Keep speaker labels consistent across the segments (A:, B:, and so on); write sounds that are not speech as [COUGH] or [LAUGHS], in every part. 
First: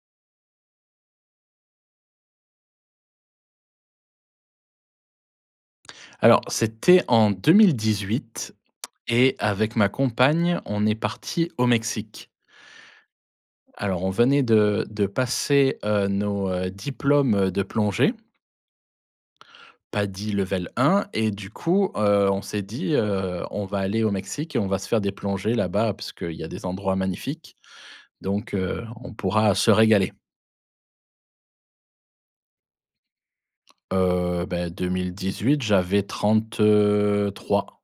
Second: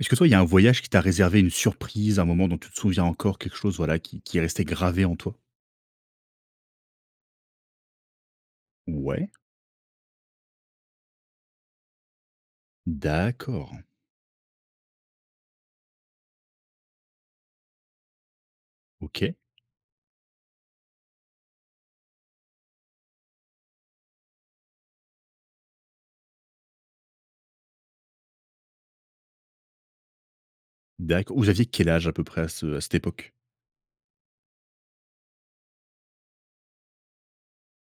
A: Est-ce que toi, il y a un voyage qui t'a réservé une surprise, un moment dont tu te souviens encore, quelque chose, voilà, qui qui est resté gravé en toi?
B: Alors, c'était en 2018
A: Ouais.
B: et avec ma compagne, on est partis au Mexique.
A: D'accord.
B: Alors, on venait de de passer, heu, nos heu, diplômes, heu, de plongée.
A: OK.
B: PADI level 1 et du coup, heu, on s'est dit, heu: «On va aller au Mexique et on va se faire des plongées là-bas puisque il y a des endroits magnifiques donc, heu, on pourra se régaler».
A: D'acc vous aviez quel âge, à peu près, à ce à cette époque?
B: Heu, bah, 2018, j'avais 33.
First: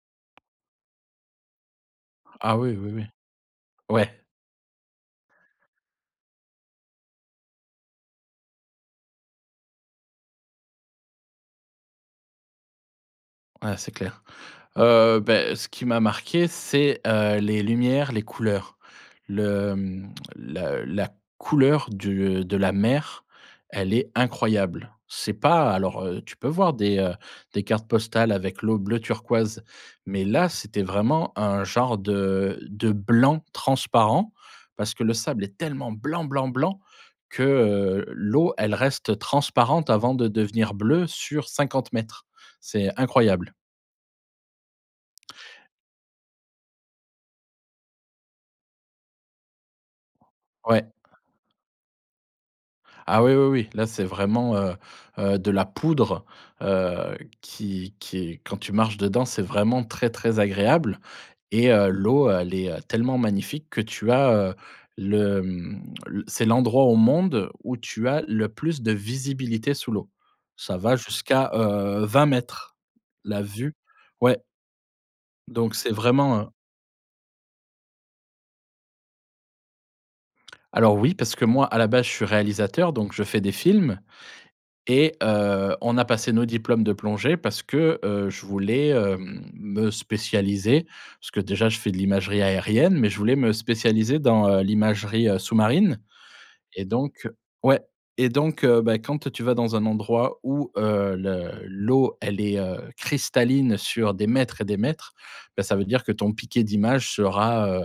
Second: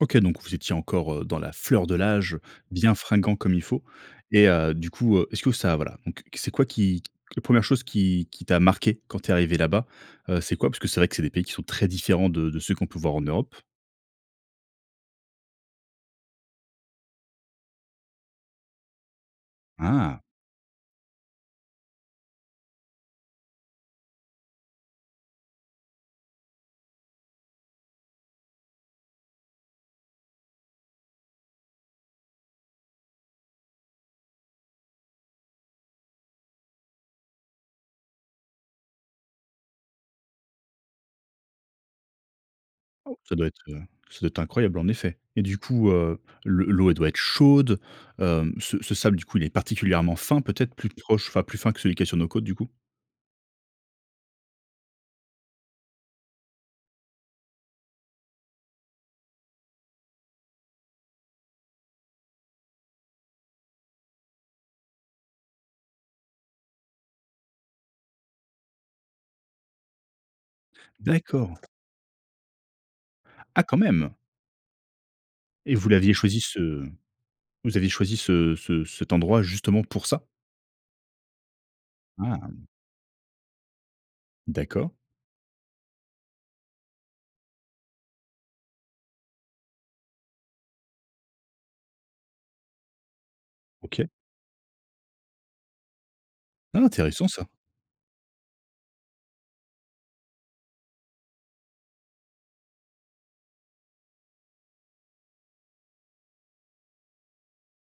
A: OK, donc vous étiez encore, heu, dans la fleur de l'âge,
B: Ah, oui. Oui,
A: bien
B: oui.
A: fringants, comme il faut
B: Ouais.
A: et heu, du coup, heu, est-ce que ça, voilà donc c'est quoi qui la 1re chose qui qui t'a marqué quand tu es arrivé là-bas, heu, c'est quoi? Puisque c'est vrai que c'est des pays qui sont très différents de de ceux qu'on peut voir en Europe.
B: Ah, c'est clair. Heu, beh, ce qui m'a marqué, c'est, heu, les lumières, les couleurs, le mmh,
A: Ah!
B: la la couleur du, heu, de la mer. Elle est incroyable, c'est pas alors heu, tu peux voir des, heu, des cartes postales avec l'eau bleu turquoise mais là, c'était vraiment un genre de de blanc transparent parce que le sable est tellement blanc, blanc, blanc que, heu, l'eau, elle reste transparente avant de devenir bleue sur 50 m. C'est
A: Ça doit
B: incroyable.
A: être, heu, ça doit être incroyable, en effet et du coup, heu, le l'eau, elle doit être chaude. Hem, ce ce sable, du coup, il est particulièrement fin, peut-être
B: Ouais.
A: plus proche, enfin, plus fin que celui qui est sur nos côtes, du coup?
B: Ah, oui, oui, oui. Là, c'est vraiment, heu heu, de la poudre, heu, qui qui est quand tu marches dedans, c'est vraiment très, très agréable et heu, l'eau, heu, elle est, heu, tellement magnifique que tu as, heu, le, mmh, l c'est l'endroit au monde où tu as le plus de visibilité sous l'eau. Ça va jusqu'à,
A: D'accord.
B: heu, 20 m, la
A: Ah,
B: vue.
A: quand même!
B: Ouais.
A: Et
B: Donc
A: vous
B: c'est
A: l'aviez
B: vraiment
A: choisi,
B: un
A: ce vous aviez choisi ce ce cet endroit, justement, pour ça?
B: Alors, oui, parce que moi, à la base, je suis
A: Ah.
B: réalisateur donc je fais des films
A: D'accord.
B: et heu, on a passé nos diplômes de plongée parce que, heu, je voulais, hem, me spécialiser parce que, déjà, je fais de l'imagerie aérienne, mais je voulais me
A: OK.
B: spécialiser dans heu, l'imagerie, heu, sous-marine
A: Ah,
B: et donc
A: intéressant ça!
B: ouais et donc heu, bah, quand tu vas dans un endroit où heu, le l'eau, elle est, heu, cristalline sur des mètres et des mètres, bah, ça veut dire que ton piqué d'image sera, heu,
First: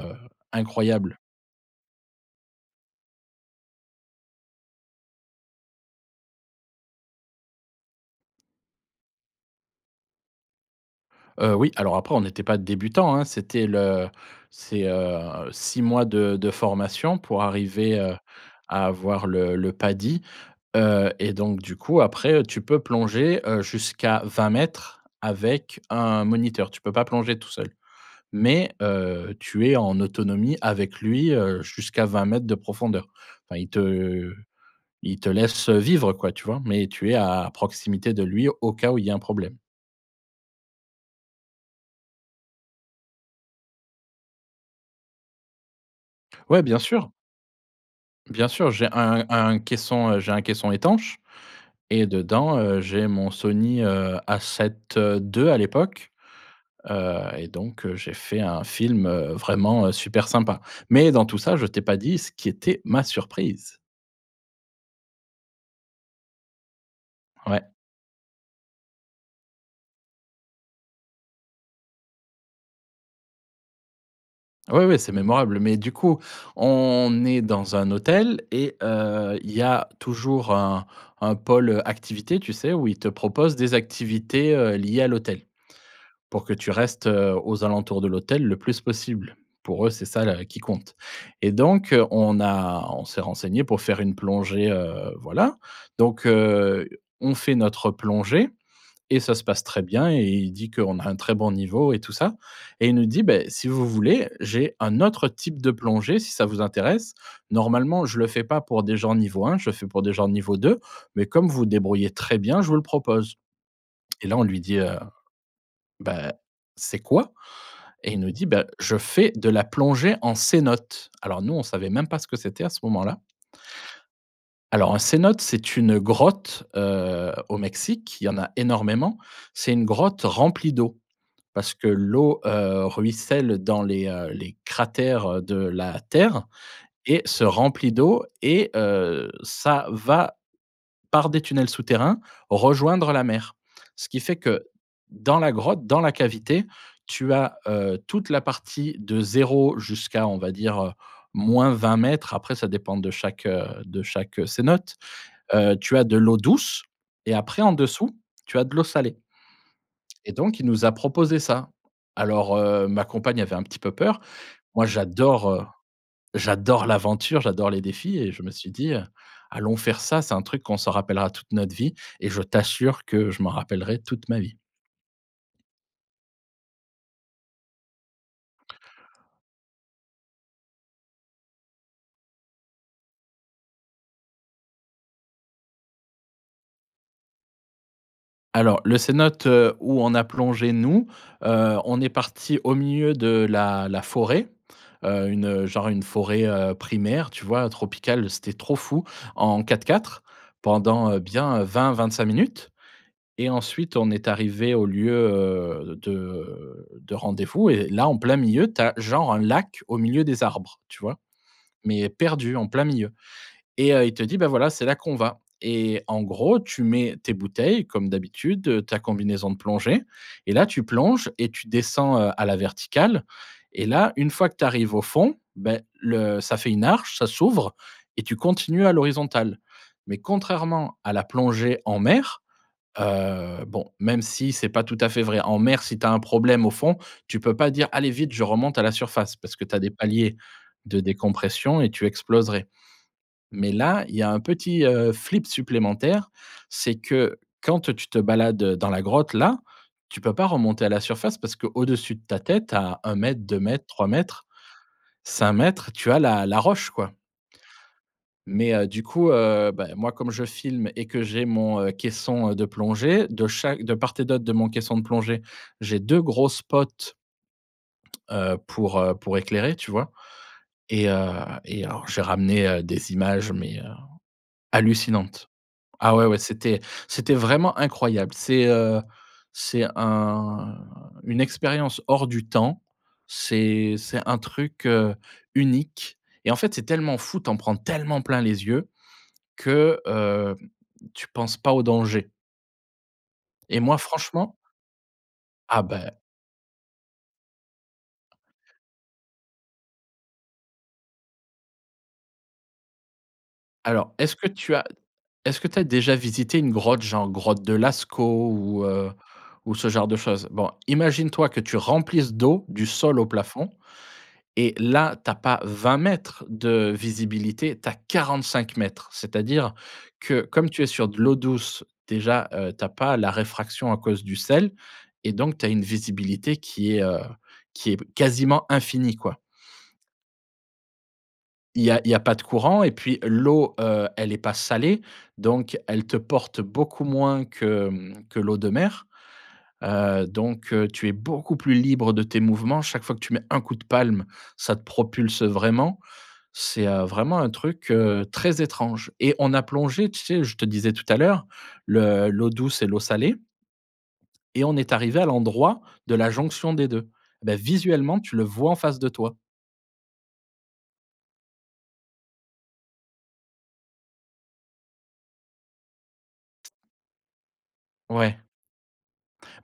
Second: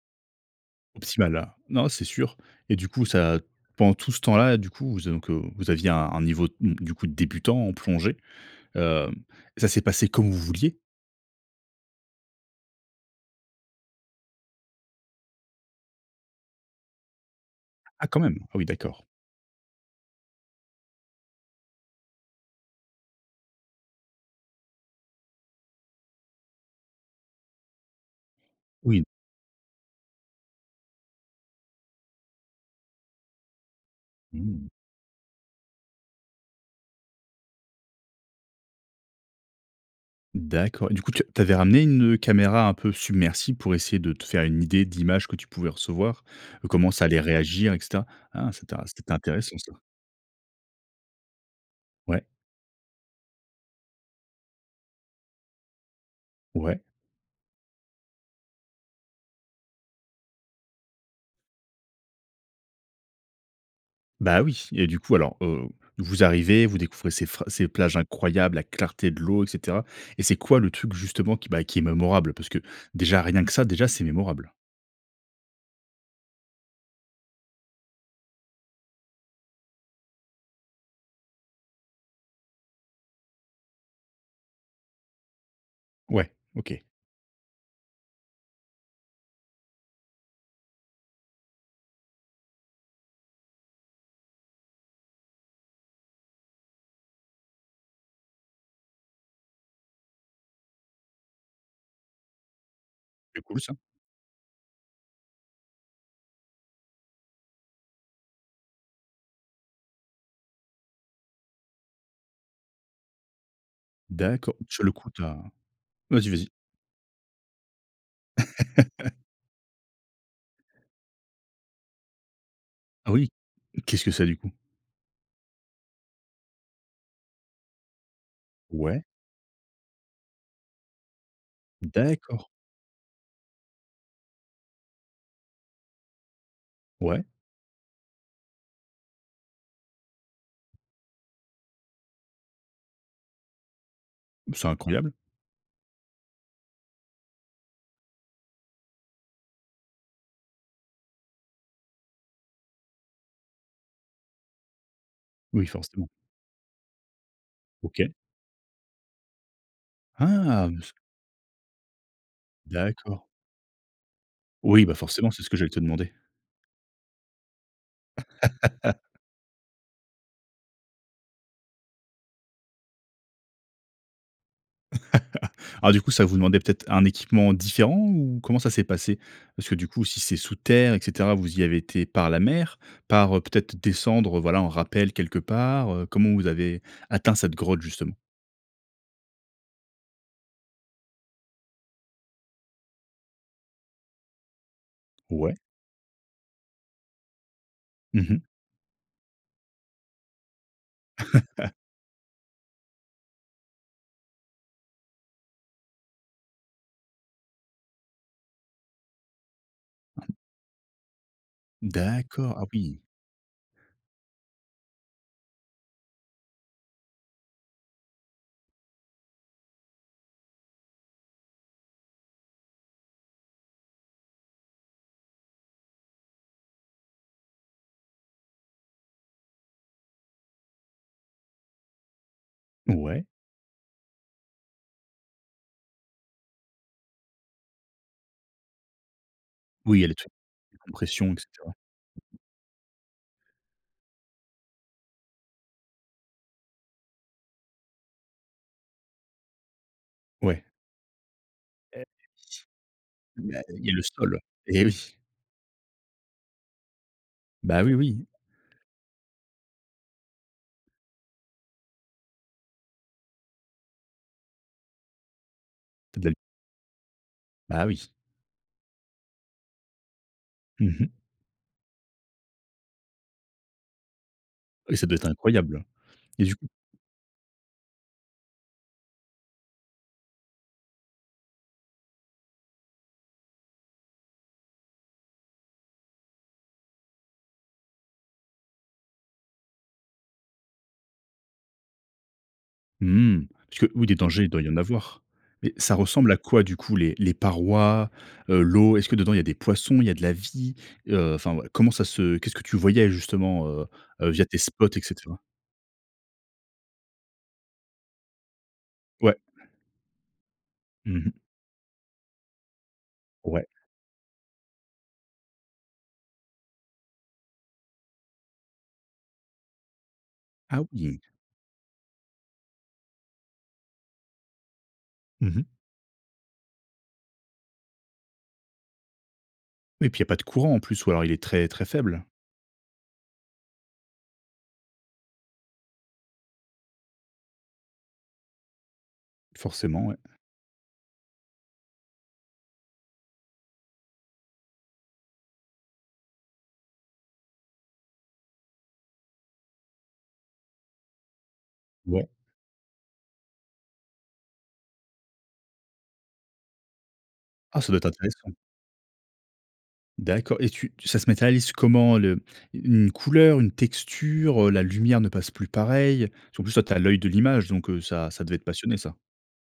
B: incroyable.
A: Optimal. Ah, non, c'est sûr et du coup, ça pendant tout ce temps-là, du coup, vous donc heu, vous aviez un un niveau, mmh, du coup, débutant, en plongée. Hem et ça s'est passé comme vous vouliez?
B: Heu, oui. Alors après on n'était pas débutants, hein. C'était le c'est, heu, 6 mois de de formation pour arriver,
A: Ah,
B: heu,
A: quand même. Ah oui,
B: à
A: d'accord.
B: avoir le le PADI. Heu, et donc du coup, après, heu, tu peux plonger, heu, jusqu'à 20 m avec un moniteur. Tu peux pas plonger tout seul, mais
A: Oui.
B: heu, tu es en autonomie avec lui, heu, jusqu'à 20 m de profondeur. Enfin, il te
A: Mmh mh.
B: il te laisse vivre quoi, tu vois? Mais tu es à proximité de lui, au cas où il y ait un problème.
A: D'accord, et du coup tu as tu avais ramené une, heu, caméra un peu submersible pour essayer de te faire une idée d'image que tu pouvais recevoir,
B: Ouais,
A: heu,
B: bien
A: comment ça
B: sûr.
A: allait réagir et cetera?
B: Bien
A: Hein,
B: sûr.
A: c'est in
B: J'ai
A: c'est
B: un
A: intéressant,
B: un
A: ça.
B: caisson, heu j'ai un caisson étanche et
A: Ouais.
B: dedans, heu, j'ai mon Sony, heu, A7-2 à l'époque.
A: Ouais.
B: Heu, et donc heu, j'ai fait un film, heu, vraiment, heu, super sympa, mais dans tout ça, je t'ai pas dit ce qui était ma surprise.
A: Bah oui, et du coup alors, heu, vous arrivez, vous découvrez ces phra ces
B: Ouais.
A: plages incroyables, la clarté de l'eau et cetera, et c'est quoi le truc, justement, qui bah, qui est mémorable? Parce que déjà, rien que ça déjà, c'est mémorable.
B: Ouais, ouais, c'est mémorable, mais du coup on est dans un hôtel et heu, il y a toujours un un pôle activité, tu sais, où ils te proposent des activités, heu, liées à l'hôtel
A: Ouais,
B: pour que tu
A: OK.
B: restes, heu, aux alentours de l'hôtel le plus possible. Pour eux c'est ça la qui compte, et donc on a on s'est renseigné pour faire une plongée, heu voilà donc heu, on fait notre plongée et ça se passe très bien, et il dit qu'on a un très bon niveau et tout ça, et il nous dit:
A: Est
B: «Beh,
A: cool
B: si
A: ça.
B: vous voulez, j'ai un autre type de plongée si ça vous intéresse. Normalement je le fais pas pour des gens niveau 1, je fais pour des gens niveau 2, mais comme vous débrouillez très bien, je vous le propose», et là on
A: D'acco
B: lui dit:
A: sur le
B: «Heu,
A: coup tu as vas-y,
B: beh,
A: vas-y.
B: c'est quoi?» et il nous dit: «Bah, je
A: [CHUCKLES]
B: fais de la plongée en cénotes». Alors nous, on ne savait même pas ce que c'était à ce
A: Ah
B: moment-là.
A: oui, qu'est-ce que c'est du coup?
B: Alors un cénote, c'est une grotte, heu, au Mexique. Il y en a
A: Ouais.
B: énormément, c'est une grotte remplie d'eau, parce que l'eau,
A: D'accord.
B: heu, ruisselle dans les, heu, les cratères, heu, de la terre et
A: Ouais.
B: se remplit d'eau et heu, ça va, par des tunnels souterrains, rejoindre la mer. Ce qui fait
A: Mmh,
B: que
A: c'est incroyable.
B: dans la grotte, dans la cavité, tu as, heu, toute la partie de 0, jusqu'à, on va dire, heu, -20 mètres. Après ça dépend de chaque, heu, de chaque cénote.
A: Oui,
B: Heu, tu as
A: forcément.
B: de l'eau douce et après en
A: OK.
B: dessous, tu as de l'eau salée et donc il
A: Ah! Mais
B: nous
A: c
B: a proposé ça. Alors, heu, ma
A: D'accord.
B: compagne avait un petit peu peur.
A: Oui,
B: Moi
A: bah forcément, c'est
B: j'adore,
A: ce que
B: heu
A: j'allais te demander.
B: j'adore l'aventure, j'adore les défis et je me suis dit, heu:
A: [CHUCKLES]
B: «Allons faire ça, c'est un truc qu'on se rappellera toute notre vie», et je t'assure que je m'en rappellerai toute ma vie.
A: [CHUCKLES] Alors du coup, ça vous demandait peut-être un équipement différent, ou comment ça s'est passé? Parce que du coup, si c'est sous terre, et cetera vous y avez été par la mer, par, heu peut-être descendre, voilà, en rappel quelque part, heu, comment vous avez atteint cette grotte justement?
B: Alors, le cénote, heu, où on a plongé nous. Heu, on est partis au milieu de la la forêt, heu, une,
A: Ouais.
B: heu, genre une forêt, heu, primaire, tu vois?
A: Mmh
B: Tropicale,
A: mh.
B: c'était trop fou en 4x4, pendant, heu, bien
A: [CHUCKLES]
B: 20-25 minutes et ensuite on est arrivés au lieu, heu, de de rendez-vous et là, en plein milieu, tu as genre un lac au milieu des arbres, tu vois? Mais
A: D'accord,
B: perdu
A: ah
B: en plein
A: oui!
B: milieu et heu, il te dit: «Bah voilà, c'est là qu'on va», et en gros, tu mets tes bouteilles comme d'habitude, heu, ta combinaison de plongée et là, tu plonges et tu descends, heu, à la verticale et là, une fois que tu arrives au fond. Beh le ça fait une arche, ça s'ouvre et tu continues à l'horizontale, mais contrairement à la plongée en mer,
A: Ouais.
B: heu, bon, même si c'est pas tout à fait vrai, en mer, si tu as un problème au fond, tu peux pas dire: «Allez vite, je remonte à la surface». Parce que tu as des
A: Oui, il y a les trucs
B: paliers de
A: décompression et cetera.
B: décompression et tu exploserais, mais là, il y a un petit, heu, flip supplémentaire. C'est que, quand tu te balades, heu, dans la grotte là, tu peux pas
A: Ouais.
B: remonter à la surface. Parce que
A: Eh
B: au-dessus de ta tête, tu as 1 m, deux
A: mais il
B: mètres,
A: y a le
B: trois
A: sol.
B: mètres,
A: Eh oui.
B: 5 m. Tu as la la roche, quoi.
A: Bah oui, oui.
B: Mais heu, du coup, heu, bah moi comme je filme et que j'ai mon, heu, caisson, heu, de plongée de chaque de part et d'autre de mon caisson de plongée, j'ai
A: Fait
B: 2
A: de la l
B: gros spots.
A: Bah oui.
B: Heu, pour, heu, pour éclairer, tu vois?
A: Mmh
B: Et
A: mh.
B: heu, et alors j'ai ramené, heu, des images mais heu,
A: Et ça doit être
B: hallucinantes
A: incroyable,
B: ah ouais, ouais,
A: et du coup?
B: c'était c'était vraiment incroyable, c'est, heu, c'est un une expérience hors du temps. C'est c'est un truc, heu, unique et en fait, c'est tellement fou, tu en prends tellement plein les yeux que, hem, tu penses pas au danger.
A: Mmh mh. Parce
B: Et
A: que
B: moi
A: oui, des dangers, il
B: franchement
A: doit y en avoir. Mais
B: Ah
A: ça
B: beh
A: ressemble à quoi du coup les les parois, heu, l'eau? Est-ce que dedans, il y a des poissons, il y a de la vie? Heu, enfin, comment ça se qu'est-ce que tu voyais justement, heu
B: Alors,
A: heu,
B: est-ce
A: via
B: que
A: tes
B: tu as
A: spots et cetera?
B: est-ce que tu as déjà visité une grotte? Genre grotte de Lascaux ou heu,
A: Ouais.
B: ou ce genre de chose. Bon,
A: Mmh mh.
B: imagine-toi que tu remplisses d'eau du sol au
A: Ouais.
B: plafond et là, tu as pas 20 m de visibilité, tu as 45 m, c'est-à-dire que comme
A: Ah
B: tu es sur de
A: oui!
B: l'eau douce, déjà, heu, tu as pas la réfraction à cause du sel et
A: Mmh
B: donc tu
A: mh.
B: as une visibilité qui est, heu, qui est quasiment infinie, quoi.
A: Oui et puis il y a pas de courant en plus ou alors il est très très
B: Il y a il y a
A: faible?
B: pas de courant et puis l'eau, heu, elle est pas salée, donc elle te porte beaucoup moins que, mmh, que l'eau de mer.
A: Forcément, ouais.
B: Heu, donc heu, tu es beaucoup plus libre de tes mouvements. Chaque fois que tu mets 1 coup de palme, ça te propulse vraiment. C'est, heu, vraiment un truc, heu, très étrange et on a plongé, tu sais, je te disais tout à l'heure,
A: Ouais.
B: le l'eau douce et l'eau salée et on est arrivé à l'endroit de la jonction des 2. Ben
A: Ah, ça doit être
B: visuellement, tu le
A: intéressant!
B: vois en face de toi.
A: D'accord et tu tu ça se matérialise comment le u une couleur, une texture, heu, la lumière ne passe plus pareil. Parce que en plus, toi tu as l'oeil de l'image donc heu, ça
B: Ouais.
A: ça devait te passionner ça.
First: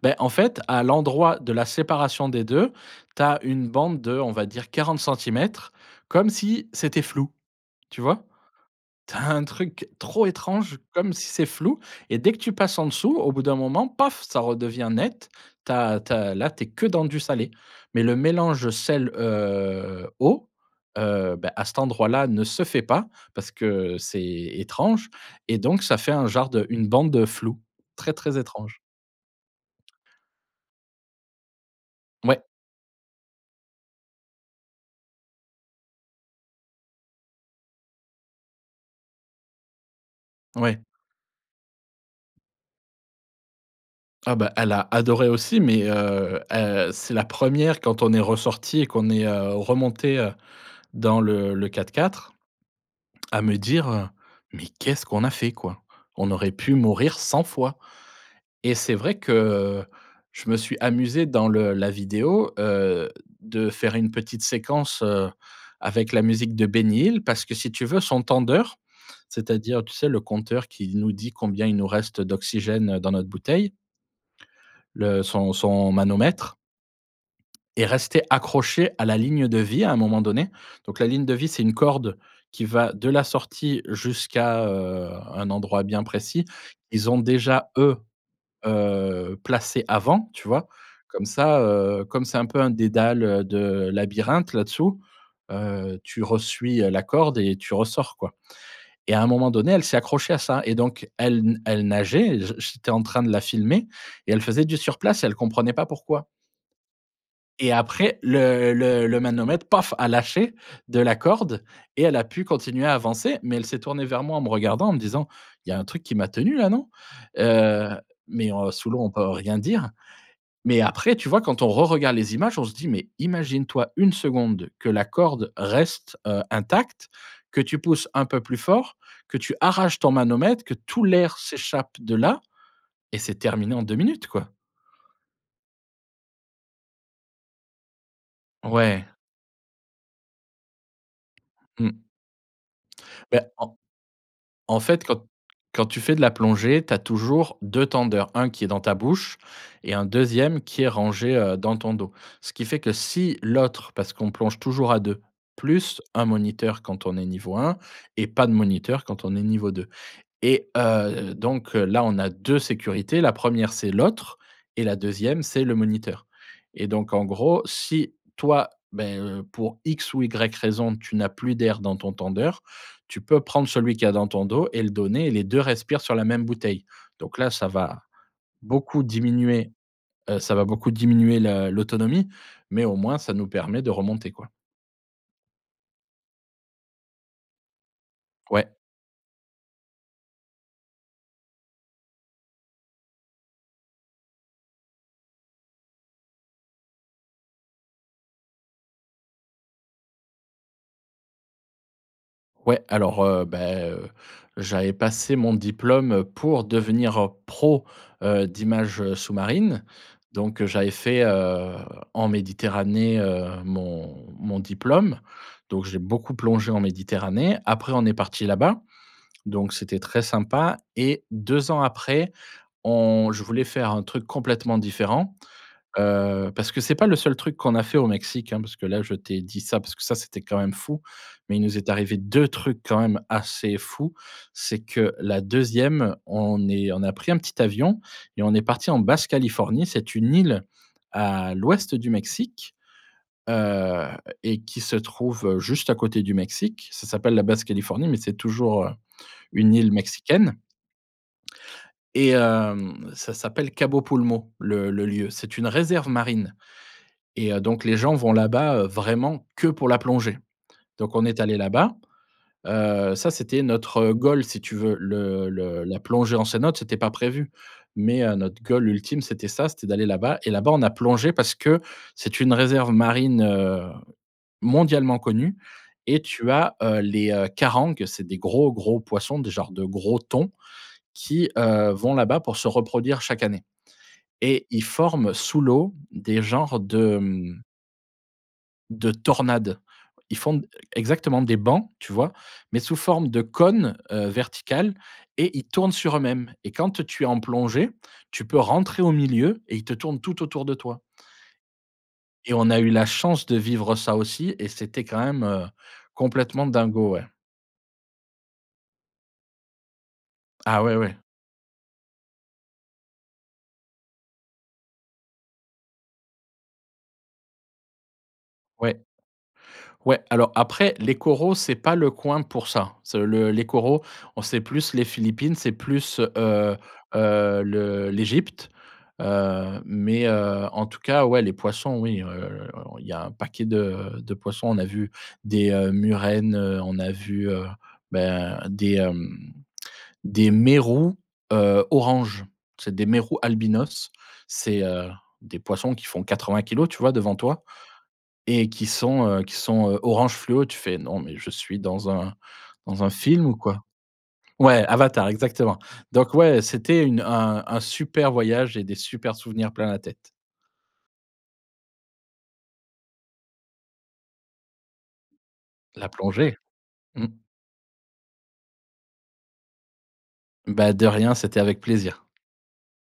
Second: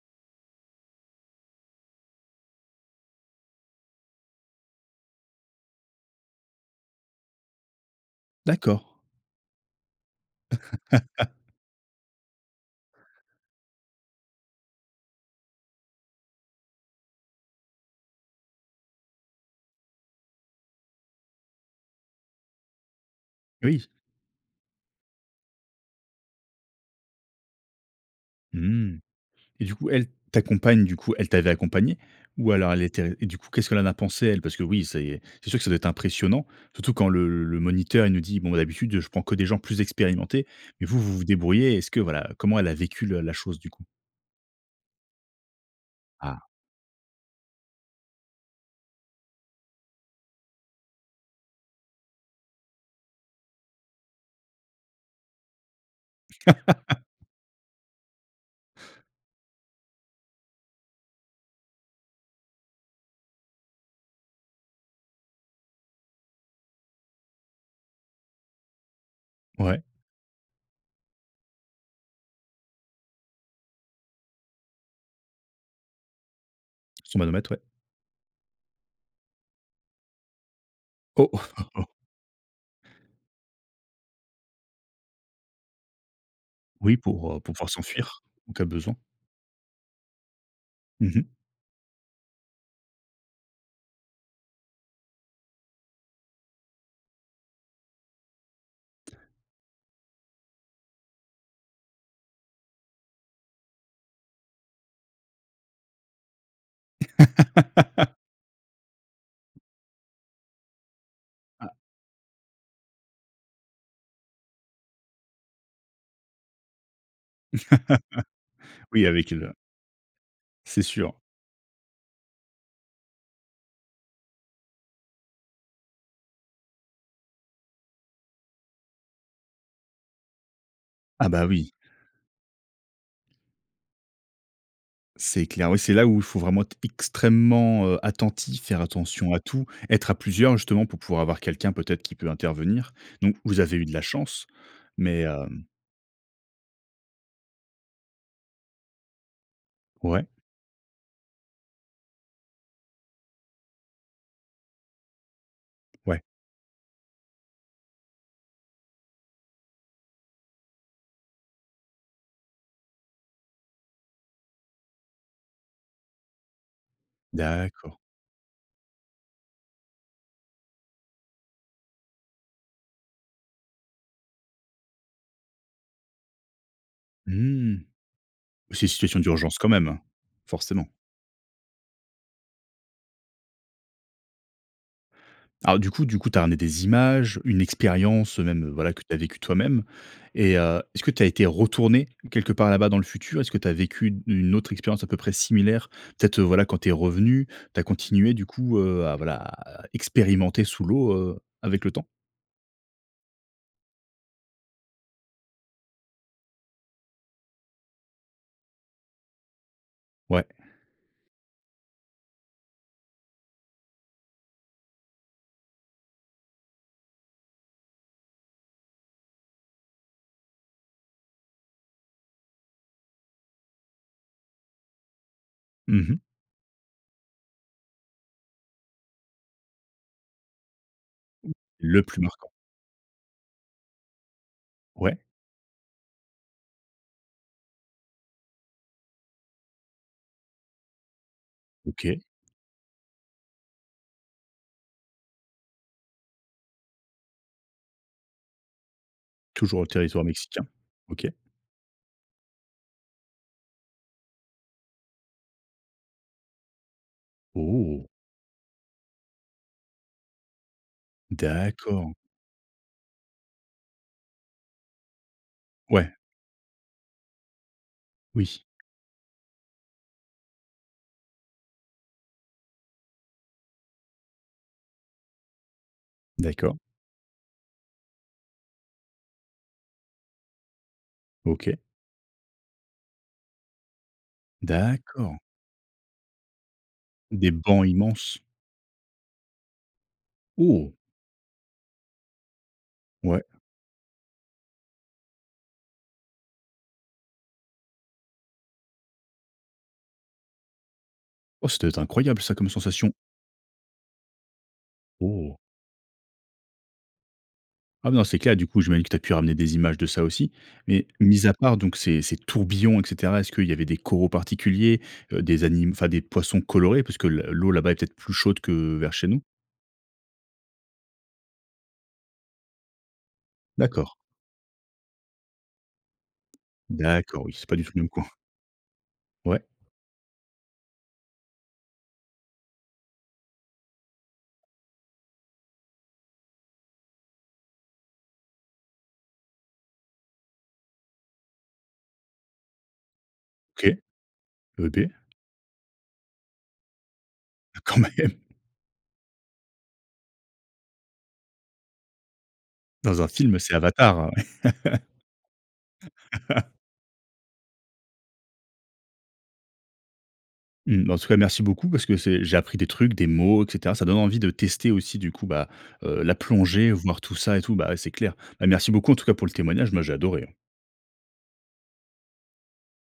B: Beh en fait, à l'endroit de la séparation des 2, tu as une bande de, on va dire 40 centimètres, comme si, c'était flou, tu vois?
A: D'accord.
B: Tu as un truc trop étrange comme si
A: [LAUGHS]
B: c'est flou et dès que tu passes en dessous au bout d'un moment paf! Ça redevient net, tu as tu as là, tu es que dans du salé. Mais le mélange sel, heu, eau, heu, beh, à cet endroit-là ne se fait pas parce
A: Oui.
B: que c'est étrange et donc ça fait un genre de une bande de flou, très très étrange.
A: Mmh et du coup, elle ta compagne du coup, elle t'avait accompagné?
B: Mouais.
A: Ou alors elle était et du coup, qu'est-ce qu'elle en a pensé elle, parce que oui, c'est c'est sûr que ça doit être impressionnant, surtout quand le le moniteur, il nous dit: «Bon bah, d'habitude, je prends que des gens plus expérimentés»
B: Ouais.
A: mais vous, vous vous débrouillez, est-ce que voilà, comment elle a vécu le la chose, du coup?
B: Ah bah, elle a adoré aussi mais, heu
A: Ah.
B: heu, c'est la 1re, quand on est ressorti et qu'on est, heu, remontés, heu, dans le le 4x4, à me dire, heu: «Mais qu'est-ce qu'on a fait quoi? On aurait pu mourir
A: [LAUGHS]
B: 100 fois» et c'est vrai que, heu, je me suis amusé dans le la vidéo, heu, de faire une petite séquence, heu, avec la musique de Benny Hill parce que si tu veux son tendeur,
A: Ouais.
B: c'est-à-dire tu sais le compteur qui nous dit combien il nous reste d'oxygène, heu, dans notre bouteille le son son manomètre
A: Son manomètre, ouais.
B: est resté accroché à la ligne de vie à un moment donné. Donc la ligne
A: Oh.
B: de vie, c'est une
A: [CHUCKLES]
B: corde qui va de la sortie jusqu'à, heu, un endroit bien précis.
A: Oui
B: Ils ont
A: pour, heu, pour pouvoir
B: déjà eux,
A: s'enfuir en cas de besoin.
B: heu, placé avant, tu vois?
A: Mmh
B: Comme
A: mh.
B: ça, heu, comme c'est un peu un dédale, heu, de labyrinthe là-dessous, heu, tu re-suis la corde et tu ressors quoi et
A: T
B: à un moment donné, elle s'est accrochée à ça et donc elle na elle nageait et j j'étais en train de la filmer et elle faisait du surplace, et elle comprenait pas pourquoi. Et
A: [LAUGHS]
B: après le le le manomètre, paf, a lâché de la corde
A: Ah
B: et elle a pu continuer à avancer, mais elle s'est tournée vers moi, en me regardant, en me disant: «Il y a un truc qui m'a tenue, là, non?» heu, mais heu,
A: [LAUGHS]
B: sous l'eau,
A: Oui,
B: on peut
A: avec, heu, le
B: rien dire. Mais
A: C'est
B: après,
A: sûr.
B: tu vois, quand on reregarde les images, on se dit: «Mais imagine-toi 1 seconde que la corde reste, heu, intacte, que tu pousses un peu plus fort, que tu arraches ton manomètre, que tout
A: Ah,
B: l'air
A: bah, oui!
B: s'échappe de là et c'est terminé en 2 minutes, quoi».
A: C'est clair. Oui, c'est là où faut vraiment être extrêmement, heu, attentif, faire
B: Ouais.
A: attention à tout, être à plusieurs justement pour pouvoir avoir quelqu'un
B: Mmh.
A: peut-être qui peut intervenir. Donc,
B: Beh,
A: vous avez
B: en
A: eu de la chance
B: en fait, quand
A: mais
B: t
A: hem
B: quand tu fais de la plongée, tu as toujours 2 tendeurs, 1 qui est dans ta bouche et un
A: Ouais.
B: 2e qui est rangé, heu, dans ton dos. Ce qui fait que si l'autre- parce qu'on plonge toujours à 2 - plus
A: Ouais.
B: un moniteur quand on est niveau 1 et pas de moniteur quand on est niveau 2. Et heu, donc là, on a 2 sécurités: la 1re, c'est l'autre et la 2e, c'est le moniteur. Et donc en gros,
A: D'accord.
B: si toi, ben, heu, pour X ou Y raison, tu n'as plus d'air dans ton tendeur, tu peux prendre celui qu'il y a dans ton dos et le donner et les 2 respirent sur la même bouteille. Donc là, ça
A: Mmh!
B: va
A: C'est une
B: beaucoup
A: situation d'urgence quand
B: diminuer,
A: même, hein.
B: heu, ça va
A: Forcément.
B: beaucoup diminuer le l'autonomie mais au moins, ça nous permet de remonter, quoi.
A: Alors du coup du coup, tu as ramené des images, une expérience, heu, même
B: Ouais.
A: voilà que tu as vécu toi-même et heu, est-ce que tu as été retourné quelque part là-bas dans le futur? Est-ce que tu as vécu u une autre expérience à peu près similaire? Peut-être, heu, voilà quand tu es revenu, tu as continué du coup, heu, à voilà, à expérimenter sous l'eau, heu, avec le temps?
B: Ouais alors, heu, beh, heu, j'avais passé mon diplôme, heu, pour devenir, heu, pro, heu, d'images sous-marine
A: Ouais.
B: donc j'avais fait, heu, en Méditerranée, heu, mon mon diplôme donc j'ai beaucoup plongé en Méditerranée, après on est partis là-bas donc c'était très sympa et 2 ans après, on je voulais faire un truc complètement différent.
A: Mmh mh.
B: Heu, parce que c'est pas le seul truc qu'on a fait au Mexique, hein, parce que là, je t'ai dit ça parce que ça c'était quand même fou mais il nous est
A: Le
B: arrivé
A: plus
B: 2
A: marquant.
B: trucs quand même assez fou, c'est que
A: Ouais.
B: la 2e on est on a pris un petit avion et on est parti en Basse-Californie, c'est une île à l'ouest du
A: OK.
B: Mexique. Heu, et qui se trouve juste à côté du Mexique, ça s'appelle la Basse-Californie, mais c'est toujours, heu, une
A: Toujours au
B: île
A: territoire
B: mexicaine
A: mexicain, OK.
B: et hem, ça s'appelle Cabo Pulmo, le le lieu. C'est une réserve marine et heu, donc les
A: Oh!
B: gens vont là-bas, heu, vraiment que pour la plongée, donc on est allé là-bas.
A: D'accord.
B: Heu, ça, c'était notre, heu, goal si tu veux le le la
A: Ouais.
B: plongée en cénote, c'était pas prévu, mais heu, notre
A: Oui.
B: goal ultime, c'était ça, c'était d'aller là-bas et là-bas, on a plongé parce que c'est une réserve marine, heu, mondialement connue et tu as,
A: D'accord.
B: heu, les carangues, c'est des gros gros poissons des genre de gros thons qui,
A: OK.
B: heu, vont là-bas pour se reproduire chaque année et ils forment
A: D'accord.
B: sous l'eau des genres de,
A: Des
B: mmh
A: bancs immenses?
B: de tornade. Ils font, e
A: Oh!
B: exactement, des bancs, tu vois? Mais sous forme
A: Ouais.
B: de cône, heu, vertical et ils tournent sur eux-mêmes et quand tu es en plongée, tu peux rentrer au milieu et ils te tournent tout autour de toi.
A: Oh, ce devait être incroyable ça,
B: Et
A: comme
B: on a eu la
A: sensation.
B: chance de vivre ça aussi et c'était quand même,
A: Oh!
B: heu, complètement dingo, ouais.
A: Ah mais dans ces cas-là, du coup, je me dis que tu as pu ramener des images de ça, aussi.
B: Ah, ouais,
A: Mais,
B: ouais.
A: mis à part donc ces ces tourbillons et cetera, est-ce qu'il y avait des coraux particuliers, heu, des anim enfin des poissons colorés? Puisque le l'eau là-bas est peut-être plus chaude que
B: Ouais.
A: vers chez nous?
B: Ouais. Alors, après, les coraux, c'est pas le coin pour ça. C'est le les coraux,
A: D'accord.
B: au c'est plus les Philippines, c'est plus, heu
A: D'accord, oui,
B: heu,
A: c'est pas du tout le même
B: le
A: coin.
B: l'Égypte.
A: Ouais.
B: Heu, mais, heu, en tout cas, ouais, les poissons, oui, heu, il y a un paquet de de poissons. On a vu des, heu, murènes, heu, on a vu, heu, ben, des, hem, des mérous, heu, orange. C'est des mérous
A: OK.
B: albinos. C'est,
A: Heu,
B: heu,
A: beh!
B: des poissons qui font 80 kilogrammes tu vois, devant toi.
A: Ah quand même!
B: Et qui sont, heu, qui sont, heu, orange fluo, tu fais: «Non mais je suis dans un dans un
A: Dans un
B: film ou
A: film, c'est
B: quoi?»
A: Avatar!
B: Ouais, Avatar, exactement. Donc ouais, heu,
A: [LAUGHS]
B: c'était une un un super voyage et des supers souvenirs plein la tête.
A: Mmh. Bah, en tout cas, merci beaucoup parce que c'est j'ai appris des trucs, des mots et cetera. Ça donne envie de tester aussi du coup, bah,
B: La
A: heu, la
B: plongée!
A: plongée, voir
B: Mmh.
A: tout ça et tout bah, ouais c'est clair. Bah, merci beaucoup en tout cas pour le témoignage, moi j'ai adoré, hein.
B: Bah, de rien, c'était avec plaisir.